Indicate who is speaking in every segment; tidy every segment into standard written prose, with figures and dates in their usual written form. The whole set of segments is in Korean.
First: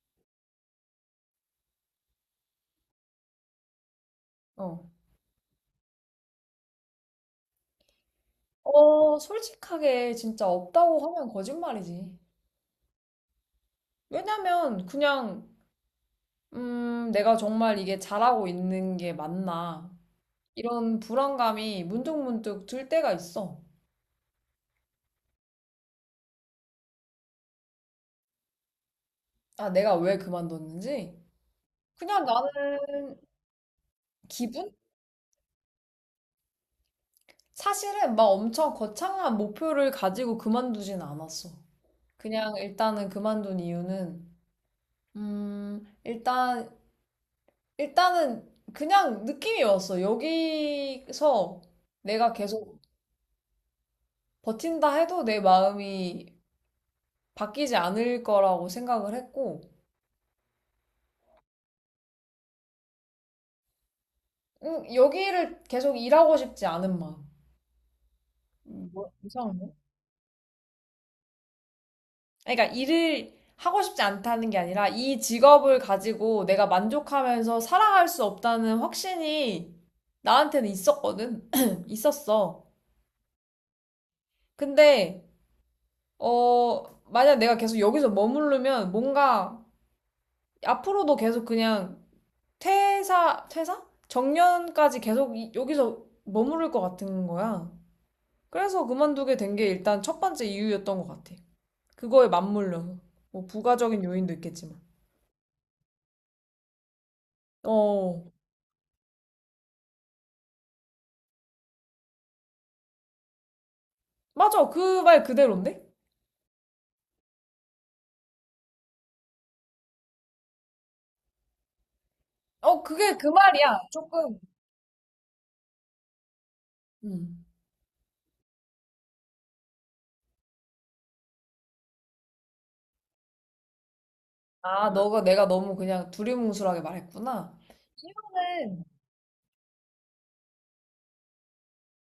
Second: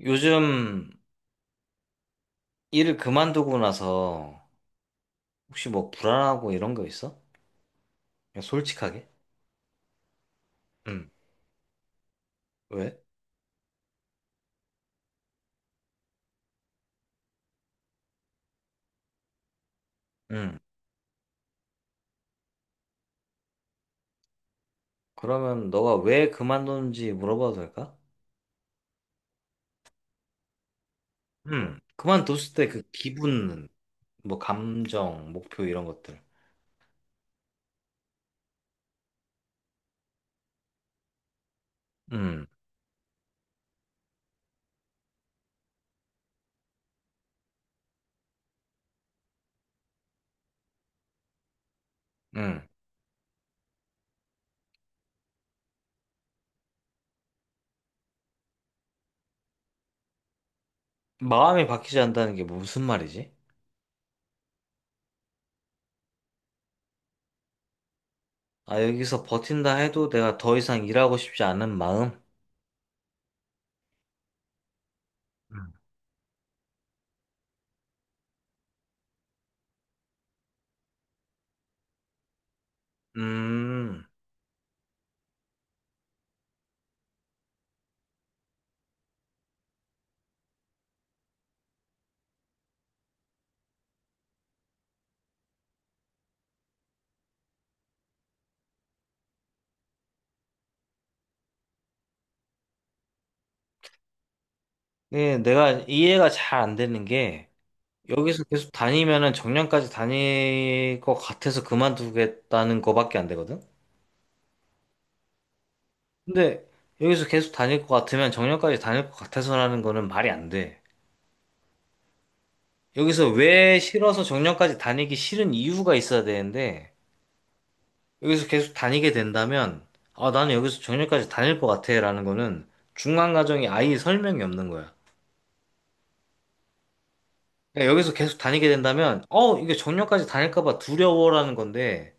Speaker 1: 요즘 일을 그만두고 나서
Speaker 2: 어.
Speaker 1: 혹시 뭐 불안하고 이런 거 있어? 그냥 솔직하게?
Speaker 2: 솔직하게 진짜 없다고
Speaker 1: 응.
Speaker 2: 하면 거짓말이지.
Speaker 1: 왜?
Speaker 2: 왜냐면 그냥 내가 정말 이게 잘하고 있는 게 맞나?
Speaker 1: 응.
Speaker 2: 이런 불안감이 문득문득 들 때가 있어.
Speaker 1: 그러면 너가 왜 그만뒀는지 물어봐도 될까?
Speaker 2: 아, 내가 왜 그만뒀는지?
Speaker 1: 응.
Speaker 2: 그냥
Speaker 1: 그만뒀을 때 그
Speaker 2: 나는
Speaker 1: 기분, 뭐
Speaker 2: 기분?
Speaker 1: 감정, 목표 이런 것들.
Speaker 2: 사실은 막 엄청 거창한 목표를 가지고 그만두진 않았어.
Speaker 1: 응.
Speaker 2: 그냥 일단은 그만둔 이유는 음, 일단 일단은 그냥 느낌이 왔어. 여기서 내가
Speaker 1: 응.
Speaker 2: 계속 버틴다 해도 내 마음이 바뀌지 않을 거라고 생각을 했고,
Speaker 1: 마음이 바뀌지 않는다는 게 무슨 말이지?
Speaker 2: 여기를 계속 일하고 싶지 않은 마음.
Speaker 1: 아,
Speaker 2: 뭐,
Speaker 1: 여기서
Speaker 2: 이상한데?
Speaker 1: 버틴다 해도 내가 더 이상 일하고 싶지 않은 마음?
Speaker 2: 아니, 그러니까 일을 하고 싶지 않다는 게 아니라 이
Speaker 1: 음.
Speaker 2: 직업을 가지고 내가 만족하면서 살아갈 수 없다는 확신이 나한테는 있었거든. 있었어.
Speaker 1: 음.
Speaker 2: 근데, 어, 만약 내가 계속 여기서 머무르면 뭔가 앞으로도 계속 그냥 퇴사, 퇴사? 정년까지 계속 여기서 머무를 것 같은 거야. 그래서 그만두게 된 게 일단 첫 번째 이유였던 것 같아. 그거에 맞물려서. 뭐 부가적인 요인도 있겠지만.
Speaker 1: 네, 내가 이해가 잘 안 되는 게
Speaker 2: 어,
Speaker 1: 여기서 계속 다니면은 정년까지 다닐 것 같아서 그만두겠다는 거밖에 안 되거든?
Speaker 2: 맞아. 그 말 그대로인데?
Speaker 1: 근데 여기서 계속 다닐 것 같으면 정년까지 다닐 것 같아서라는 거는 말이 안 돼.
Speaker 2: 그게 그
Speaker 1: 여기서
Speaker 2: 말이야.
Speaker 1: 왜 싫어서
Speaker 2: 조금.
Speaker 1: 정년까지 다니기 싫은 이유가 있어야 되는데,
Speaker 2: 음.
Speaker 1: 여기서 계속 다니게 된다면, 아, 나는 여기서 정년까지 다닐 것 같아. 라는 거는 중간 과정이 아예 설명이 없는
Speaker 2: 아,
Speaker 1: 거야.
Speaker 2: 너가 내가 너무 그냥 두리뭉술하게 말했구나.
Speaker 1: 그러니까 여기서 계속 다니게
Speaker 2: 이유는,
Speaker 1: 된다면, 어, 이게 정년까지 다닐까 봐 두려워라는 건데,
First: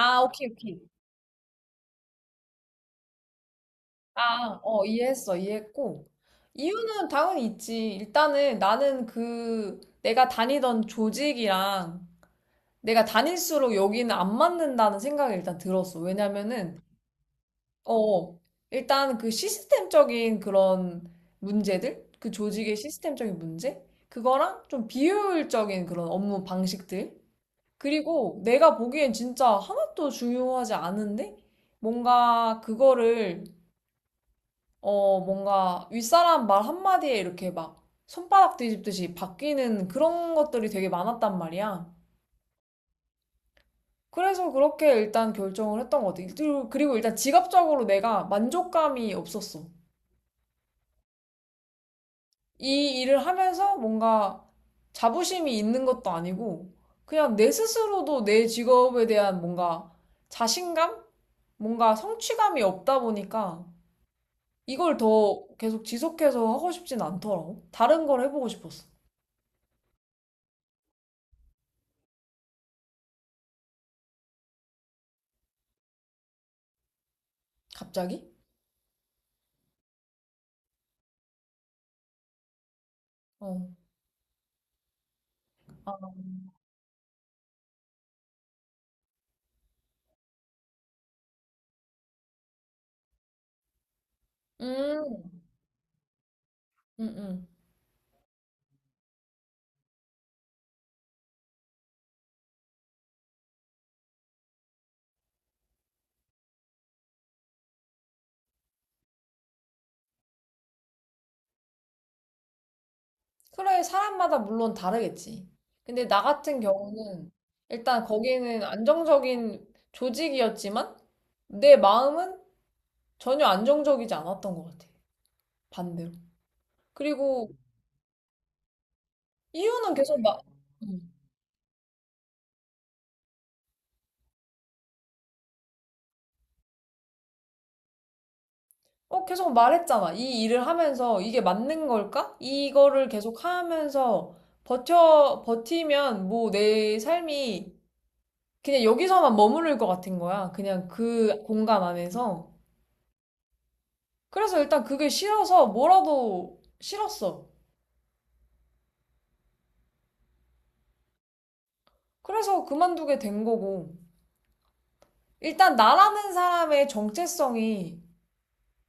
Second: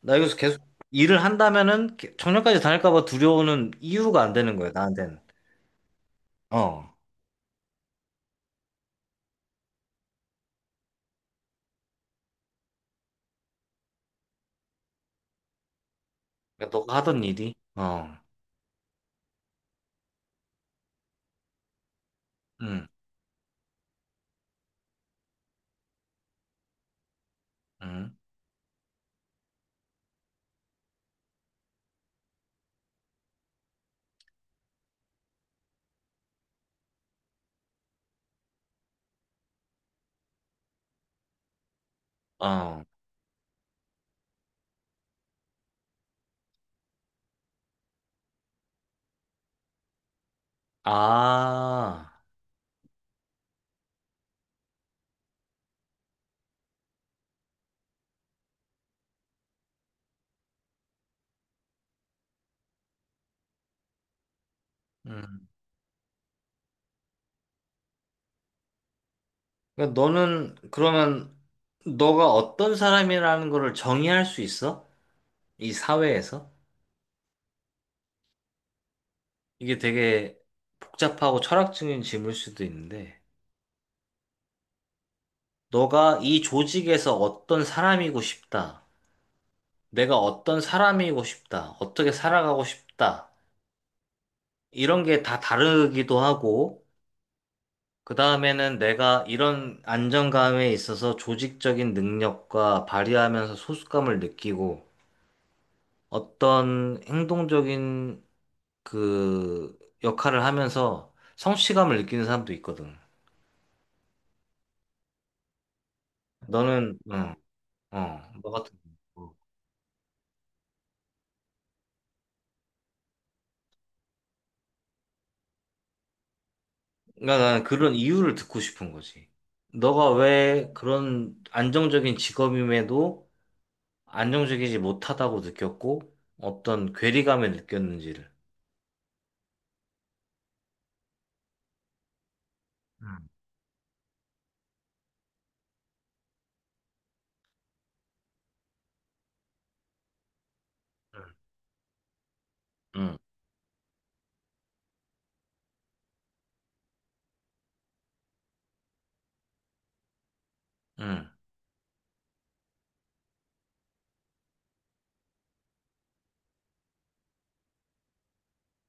Speaker 1: 나 여기서
Speaker 2: 오케이,
Speaker 1: 계속
Speaker 2: 오케이.
Speaker 1: 일을 한다면은 정년까지 다닐까 봐 두려우는 이유가 안 되는 거야, 나한테는.
Speaker 2: 이해했어, 이해했고.
Speaker 1: 어.
Speaker 2: 이유는 당연히 있지. 일단은 나는 내가 다니던 조직이랑 내가 다닐수록 여기는 안 맞는다는 생각이 일단 들었어.
Speaker 1: 그러니까
Speaker 2: 왜냐면은,
Speaker 1: 너가 하던 일이. 어.
Speaker 2: 어, 일단 그 시스템적인 그런 문제들? 그 조직의
Speaker 1: 응.
Speaker 2: 시스템적인 문제? 그거랑 좀 비효율적인 그런 업무 방식들?
Speaker 1: 응.
Speaker 2: 그리고 내가 보기엔 진짜 하나도 중요하지 않은데? 뭔가 그거를 뭔가 윗사람 말 한마디에 이렇게 막 손바닥 뒤집듯이 바뀌는 그런 것들이 되게 많았단 말이야.
Speaker 1: 어.
Speaker 2: 그래서 그렇게 일단 결정을 했던 것 같아. 그리고 일단 지갑적으로 내가 만족감이 없었어.
Speaker 1: 아.
Speaker 2: 이 일을 하면서 뭔가 자부심이 있는 것도 아니고, 그냥 내 스스로도 내 직업에 대한 뭔가 자신감? 뭔가 성취감이 없다 보니까 이걸 더
Speaker 1: 음.
Speaker 2: 계속 지속해서 하고 싶진 않더라고. 다른 걸 해보고 싶었어.
Speaker 1: 그러니까 너는 그러면 너가 어떤 사람이라는 거를 정의할 수 있어? 이 사회에서?
Speaker 2: 갑자기?
Speaker 1: 이게 되게 복잡하고 철학적인 질문일 수도 있는데
Speaker 2: 어.
Speaker 1: 너가 이 조직에서 어떤 사람이고 싶다. 내가 어떤 사람이고 싶다. 어떻게 살아가고 싶다. 이런 게 다
Speaker 2: 음,
Speaker 1: 다르기도 하고,
Speaker 2: 음, 음.
Speaker 1: 그 다음에는 내가 이런 안정감에 있어서 조직적인 능력과 발휘하면서 소속감을 느끼고, 어떤 행동적인 그 역할을 하면서 성취감을 느끼는 사람도 있거든.
Speaker 2: 그래, 사람마다 물론 다르겠지. 근데 나 같은
Speaker 1: 너는,
Speaker 2: 경우는
Speaker 1: 어
Speaker 2: 일단
Speaker 1: 어, 너
Speaker 2: 거기는
Speaker 1: 같은 경우.
Speaker 2: 안정적인 조직이었지만 내 마음은 전혀 안정적이지 않았던 것 같아. 반대로.
Speaker 1: 그러니까
Speaker 2: 그리고
Speaker 1: 나는 그런 이유를 듣고 싶은 거지.
Speaker 2: 이유는
Speaker 1: 너가
Speaker 2: 계속 막,
Speaker 1: 왜 그런 안정적인 직업임에도 안정적이지 못하다고 느꼈고, 어떤 괴리감을 느꼈는지를.
Speaker 2: 계속 말했잖아. 이 일을 하면서 이게 맞는 걸까? 이거를
Speaker 1: 음,
Speaker 2: 계속 하면서 버티면 뭐 내 삶이 그냥 여기서만 머무를 것 같은 거야. 그냥 그 공간 안에서.
Speaker 1: 응,
Speaker 2: 그래서 일단 그게 싫어서 뭐라도 싫었어.
Speaker 1: 응.
Speaker 2: 그래서 그만두게 된 거고. 일단 나라는 사람의 정체성이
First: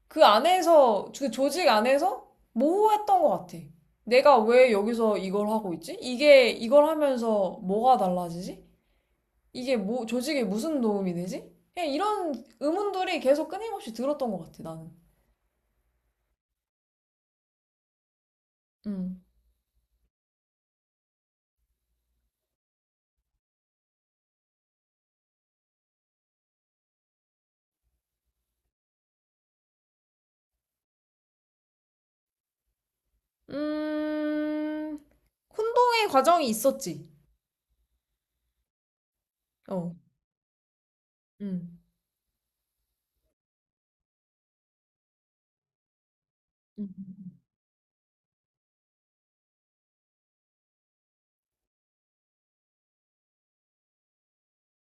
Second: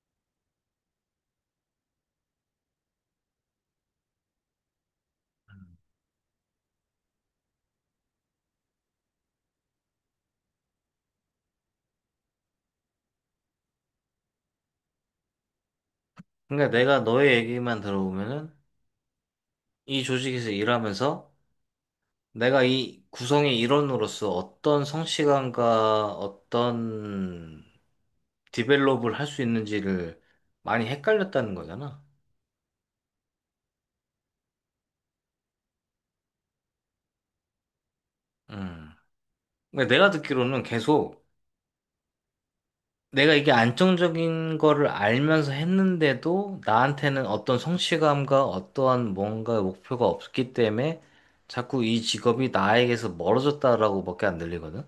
Speaker 2: 그 조직 안에서 모호했던 것 같아. 내가 왜 여기서 이걸 하고 있지? 이걸 하면서 뭐가 달라지지? 이게 뭐, 조직에 무슨 도움이 되지? 그냥 이런 의문들이 계속 끊임없이 들었던 것 같아, 나는.
Speaker 1: 그러니까 내가 너의 얘기만 들어보면은
Speaker 2: 음.
Speaker 1: 이 조직에서 일하면서 내가 이 구성의 일원으로서 어떤 성취감과 어떤 디벨롭을 할 수 있는지를 많이 헷갈렸다는 거잖아.
Speaker 2: 음, 혼동의 과정이 있었지.
Speaker 1: 응. 근데
Speaker 2: 어,
Speaker 1: 내가 듣기로는 계속
Speaker 2: 음.
Speaker 1: 내가 이게 안정적인 거를 알면서 했는데도
Speaker 2: 음.
Speaker 1: 나한테는 어떤 성취감과 어떠한 뭔가 목표가 없기 때문에 자꾸 이 직업이 나에게서 멀어졌다라고밖에 안 들리거든.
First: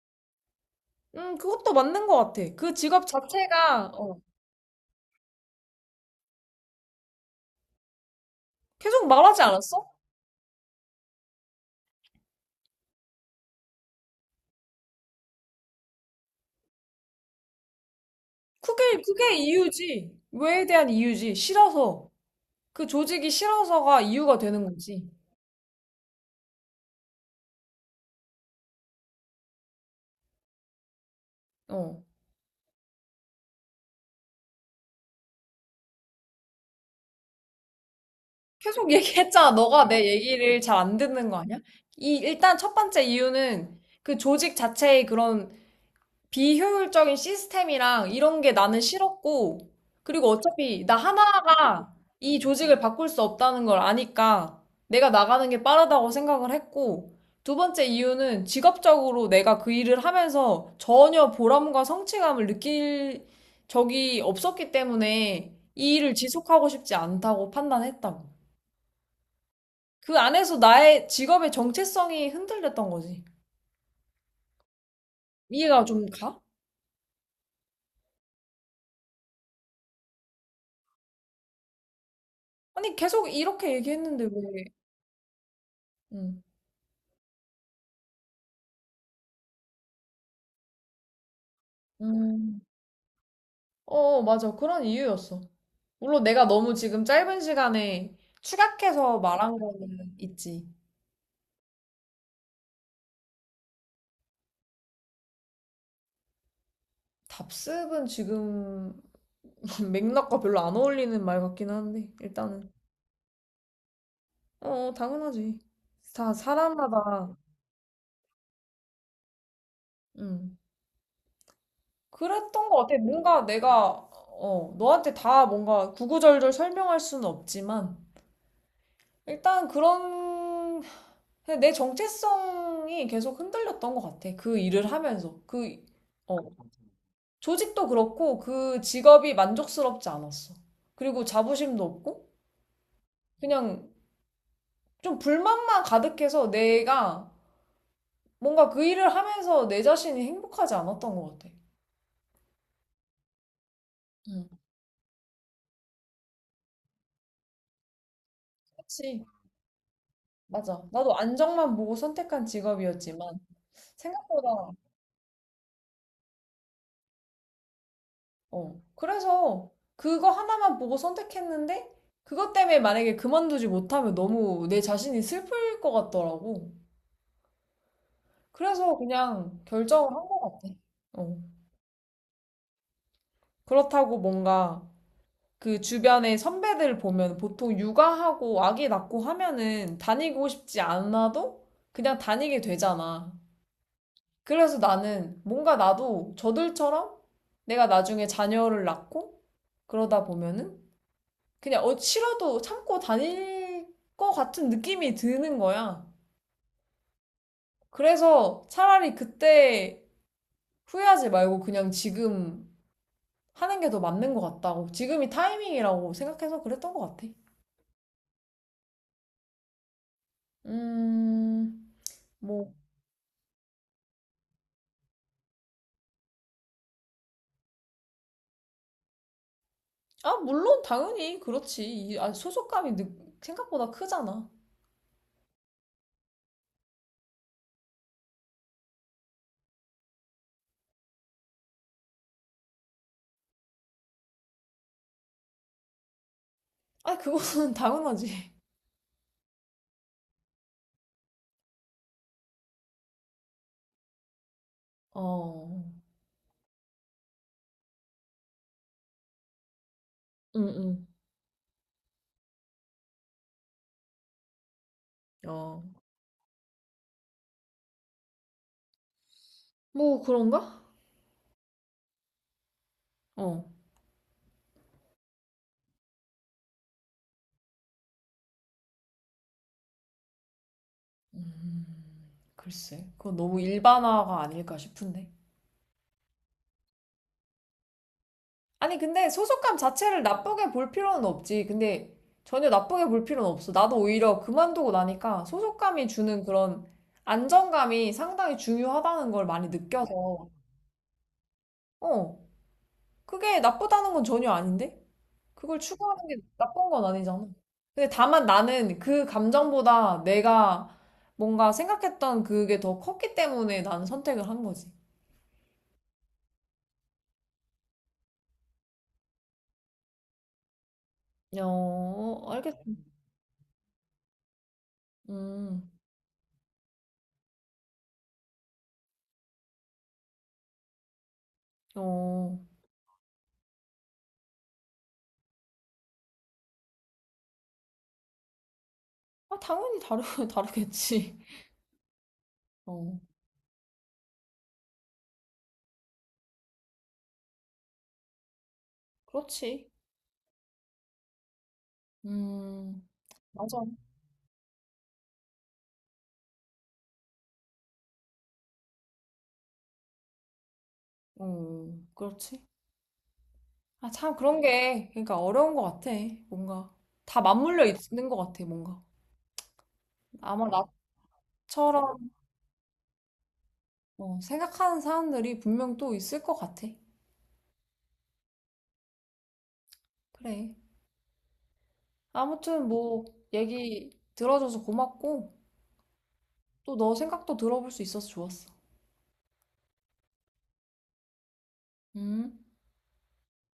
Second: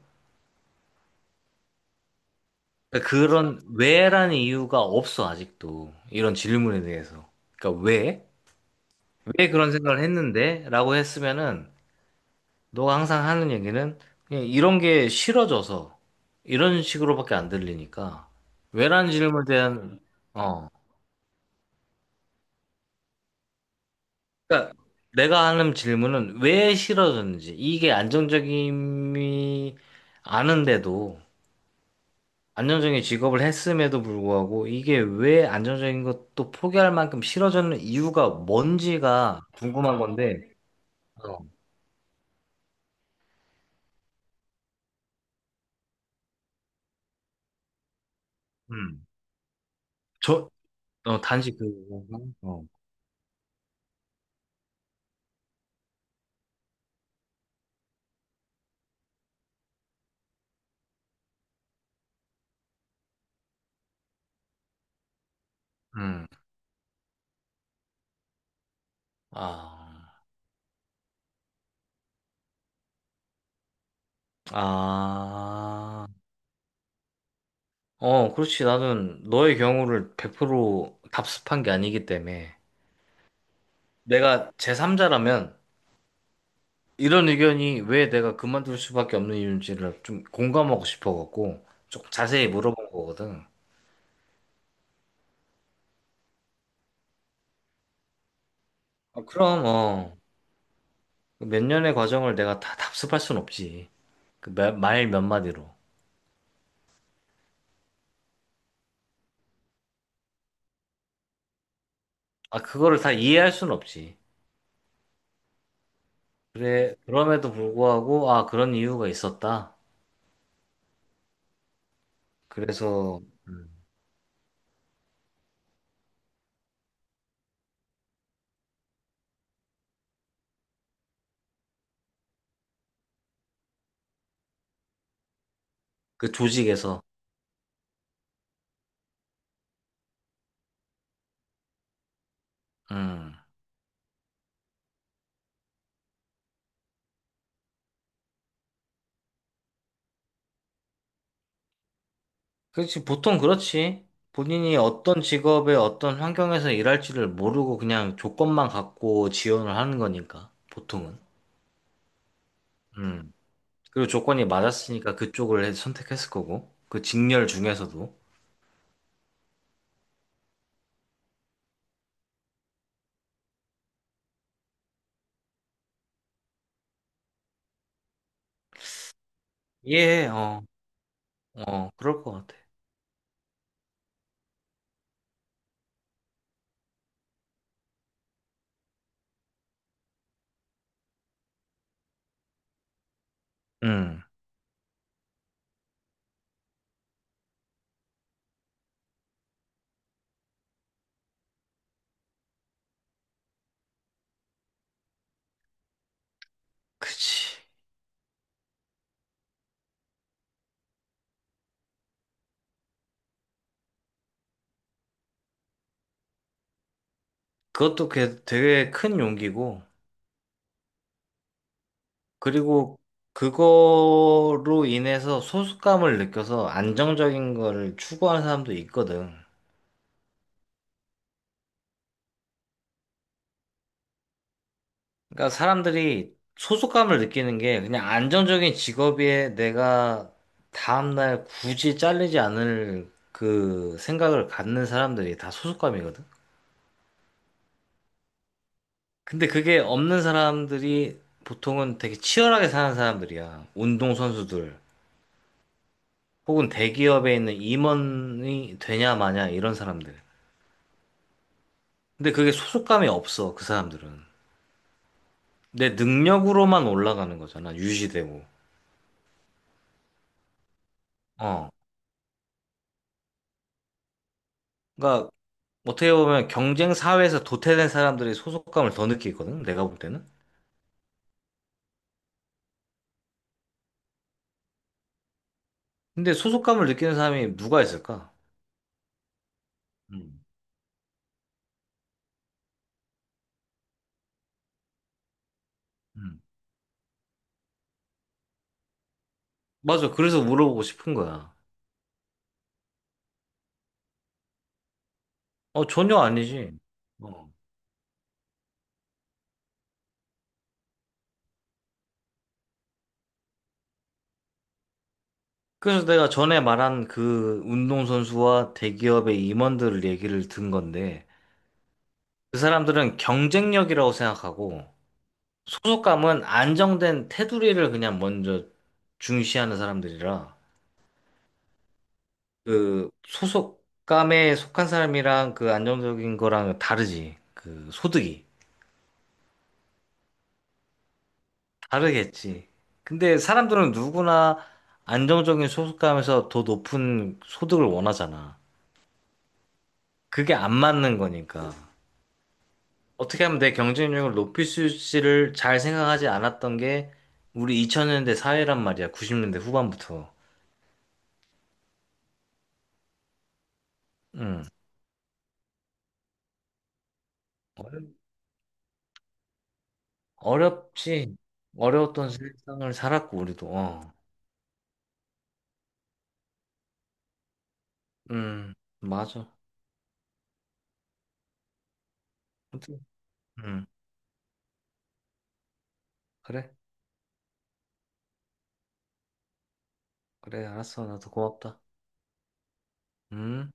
Speaker 2: 그것도 맞는 것 같아. 그 직업
Speaker 1: 그러니까 그런
Speaker 2: 자체가, 어,
Speaker 1: 왜라는 이유가 없어, 아직도. 이런 질문에 대해서. 그러니까 왜?
Speaker 2: 계속 말하지
Speaker 1: 왜 그런
Speaker 2: 않았어?
Speaker 1: 생각을 했는데? 라고 했으면은 너가 항상 하는 얘기는 그냥 이런 게 싫어져서 이런 식으로밖에 안 들리니까 왜라는
Speaker 2: 그게
Speaker 1: 질문에 대한
Speaker 2: 이유지. 왜에
Speaker 1: 어
Speaker 2: 대한 이유지. 싫어서. 그 조직이 싫어서가 이유가 되는
Speaker 1: 그러니까
Speaker 2: 거지.
Speaker 1: 내가 하는 질문은 왜 싫어졌는지 이게 안정적임이 아는데도
Speaker 2: 어.
Speaker 1: 안정적인 직업을 했음에도 불구하고 이게 왜 안정적인 것도 포기할 만큼 싫어졌는 이유가
Speaker 2: 계속
Speaker 1: 뭔지가
Speaker 2: 얘기했잖아. 너가
Speaker 1: 궁금한
Speaker 2: 내
Speaker 1: 건데,
Speaker 2: 얘기를 잘 안 듣는
Speaker 1: 어,
Speaker 2: 거 아니야? 일단 첫 번째 이유는 그 조직 자체의 그런 비효율적인 시스템이랑 이런 게 나는
Speaker 1: 음,
Speaker 2: 싫었고, 그리고
Speaker 1: 저,
Speaker 2: 어차피 나
Speaker 1: 어, 단지 그,
Speaker 2: 하나가 이
Speaker 1: 어,
Speaker 2: 조직을 바꿀 수 없다는 걸 아니까 내가 나가는 게 빠르다고 생각을 했고, 두 번째 이유는 직업적으로 내가 그 일을 하면서 전혀 보람과 성취감을 느낄 적이 없었기 때문에 이 일을
Speaker 1: 음,
Speaker 2: 지속하고 싶지 않다고 판단했다고. 그
Speaker 1: 아,
Speaker 2: 안에서 나의 직업의 정체성이 흔들렸던 거지. 이해가 좀
Speaker 1: 아,
Speaker 2: 가?
Speaker 1: 어, 그렇지. 나는 너의 경우를 100% 답습한 게 아니기 때문에
Speaker 2: 아니, 계속 이렇게 얘기했는데
Speaker 1: 내가
Speaker 2: 왜?
Speaker 1: 제3자라면
Speaker 2: 응.
Speaker 1: 이런 의견이 왜 내가 그만둘 수밖에 없는 이유인지를 좀 공감하고 싶어갖고 조금 자세히
Speaker 2: 음.
Speaker 1: 물어본 거거든.
Speaker 2: 어, 맞아. 그런 이유였어. 물론 내가 너무 지금 짧은 시간에 추각해서
Speaker 1: 어,
Speaker 2: 말한
Speaker 1: 그럼,
Speaker 2: 거는
Speaker 1: 어.
Speaker 2: 있지.
Speaker 1: 몇 년의 과정을 내가 다 답습할 순 없지. 말 몇 마디로.
Speaker 2: 답습은 지금 맥락과 별로 안 어울리는 말 같긴 한데,
Speaker 1: 아,
Speaker 2: 일단은.
Speaker 1: 그거를 다 이해할 순 없지.
Speaker 2: 어, 당연하지. 다
Speaker 1: 그래,
Speaker 2: 사람마다,
Speaker 1: 그럼에도 불구하고, 아, 그런 이유가 있었다.
Speaker 2: 음. 그랬던 것 같아.
Speaker 1: 그래서
Speaker 2: 너한테 다 뭔가 구구절절 설명할 수는 없지만, 일단 그런, 그냥 내 정체성이 계속 흔들렸던 것 같아. 그 일을 하면서.
Speaker 1: 그
Speaker 2: 어.
Speaker 1: 조직에서,
Speaker 2: 조직도 그렇고 그 직업이 만족스럽지 않았어. 그리고 자부심도 없고
Speaker 1: 음.
Speaker 2: 그냥 좀 불만만 가득해서 내가 뭔가 그 일을 하면서 내 자신이 행복하지 않았던 것 같아.
Speaker 1: 그렇지, 보통 그렇지.
Speaker 2: 응
Speaker 1: 본인이 어떤 직업에 어떤 환경에서 일할지를 모르고 그냥 조건만
Speaker 2: 그치.
Speaker 1: 갖고 지원을 하는 거니까,
Speaker 2: 맞아. 나도
Speaker 1: 보통은.
Speaker 2: 안정만 보고 선택한
Speaker 1: 음.
Speaker 2: 직업이었지만
Speaker 1: 그리고 조건이
Speaker 2: 생각보다
Speaker 1: 맞았으니까 그쪽을 선택했을 거고, 그 직렬 중에서도.
Speaker 2: 어. 그래서 그거 하나만 보고 선택했는데 그것 때문에 만약에 그만두지 못하면 너무 내 자신이 슬플 것 같더라고. 그래서 그냥 결정을
Speaker 1: 예,
Speaker 2: 한 것
Speaker 1: 어,
Speaker 2: 같아. 어.
Speaker 1: 어, 그럴 것 같아.
Speaker 2: 그렇다고 뭔가 그 주변의 선배들 보면 보통 육아하고 아기 낳고 하면은 다니고 싶지 않아도 그냥 다니게 되잖아.
Speaker 1: 음.
Speaker 2: 그래서 나는 뭔가 나도 저들처럼 내가 나중에 자녀를 낳고 그러다 보면은 그냥 어 싫어도 참고 다닐 것 같은 느낌이 드는 거야.
Speaker 1: 그치.
Speaker 2: 그래서 차라리 그때 후회하지 말고 그냥 지금 하는 게 더 맞는 것 같다고. 지금이 타이밍이라고 생각해서 그랬던 것 같아.
Speaker 1: 그것도 되게 큰 용기고,
Speaker 2: 음, 뭐,
Speaker 1: 그리고 그거로 인해서 소속감을 느껴서 안정적인 거를 추구하는 사람도 있거든.
Speaker 2: 아, 물론 당연히 그렇지. 소속감이 생각보다 크잖아.
Speaker 1: 그러니까 사람들이 소속감을 느끼는 게 그냥 안정적인 직업에 내가 다음날 굳이 잘리지 않을 그 생각을 갖는 사람들이 다 소속감이거든.
Speaker 2: 아, 그거는 당연하지.
Speaker 1: 근데 그게 없는 사람들이 보통은 되게 치열하게 사는 사람들이야. 운동선수들.
Speaker 2: 어,
Speaker 1: 혹은 대기업에 있는 임원이 되냐 마냐 이런 사람들.
Speaker 2: 응,
Speaker 1: 근데 그게 소속감이 없어, 그 사람들은.
Speaker 2: 응, 어,
Speaker 1: 내 능력으로만 올라가는 거잖아, 유지되고.
Speaker 2: 뭐 그런가?
Speaker 1: 어.
Speaker 2: 어,
Speaker 1: 그러니까 어떻게 보면 경쟁 사회에서 도태된 사람들이 소속감을 더 느끼거든, 내가 볼 때는.
Speaker 2: 음, 글쎄, 그건 너무 일반화가 아닐까 싶은데.
Speaker 1: 근데 소속감을 느끼는 사람이 누가 있을까?
Speaker 2: 아니, 근데 소속감 자체를
Speaker 1: 음.
Speaker 2: 나쁘게 볼 필요는 없지. 근데 전혀 나쁘게 볼 필요는 없어. 나도 오히려 그만두고 나니까 소속감이
Speaker 1: 음.
Speaker 2: 주는 그런 안정감이 상당히 중요하다는 걸 많이
Speaker 1: 맞아. 그래서
Speaker 2: 느껴서.
Speaker 1: 물어보고 싶은 거야.
Speaker 2: 어, 그게 나쁘다는 건 전혀 아닌데? 그걸
Speaker 1: 어, 전혀
Speaker 2: 추구하는 게
Speaker 1: 아니지.
Speaker 2: 나쁜 건
Speaker 1: 어.
Speaker 2: 아니잖아. 근데 다만 나는 그 감정보다 내가 뭔가 생각했던 그게 더 컸기 때문에 나는 선택을 한 거지.
Speaker 1: 그래서 내가 전에 말한 그 운동선수와 대기업의 임원들을 얘기를 든 건데,
Speaker 2: 어,
Speaker 1: 그
Speaker 2: 알겠어.
Speaker 1: 사람들은 경쟁력이라고 생각하고
Speaker 2: 음,
Speaker 1: 소속감은 안정된 테두리를 그냥 먼저 중시하는 사람들이라
Speaker 2: 어.
Speaker 1: 그 소속감에 속한 사람이랑 그 안정적인 거랑 다르지. 그 소득이
Speaker 2: 아, 다르겠지.
Speaker 1: 다르겠지.
Speaker 2: 어,
Speaker 1: 근데 사람들은 누구나 안정적인 소속감에서 더 높은 소득을 원하잖아.
Speaker 2: 그렇지.
Speaker 1: 그게 안 맞는 거니까.
Speaker 2: 음,
Speaker 1: 어떻게 하면 내
Speaker 2: 맞아.
Speaker 1: 경쟁력을 높일 수 있을지를 잘 생각하지 않았던 게 우리 2000년대 사회란 말이야. 90년대 후반부터.
Speaker 2: 어, 그렇지. 아, 참, 그런
Speaker 1: 음.
Speaker 2: 게, 그러니까 어려운 것 같아. 뭔가. 다 맞물려
Speaker 1: 어려-
Speaker 2: 있는 것 같아, 뭔가. 아마
Speaker 1: 어렵지.
Speaker 2: 나처럼
Speaker 1: 어려웠던 세상을 살았고, 우리도. 어.
Speaker 2: 어, 생각하는 사람들이 분명 또 있을 것 같아.
Speaker 1: 음, 맞아.
Speaker 2: 그래. 아무튼
Speaker 1: 아무튼,
Speaker 2: 뭐
Speaker 1: 음,
Speaker 2: 얘기 들어줘서 고맙고
Speaker 1: 그래.
Speaker 2: 또 너 생각도 들어볼 수 있어서 좋았어.
Speaker 1: 그래, 알았어. 나도 고맙다.
Speaker 2: 음.
Speaker 1: 음.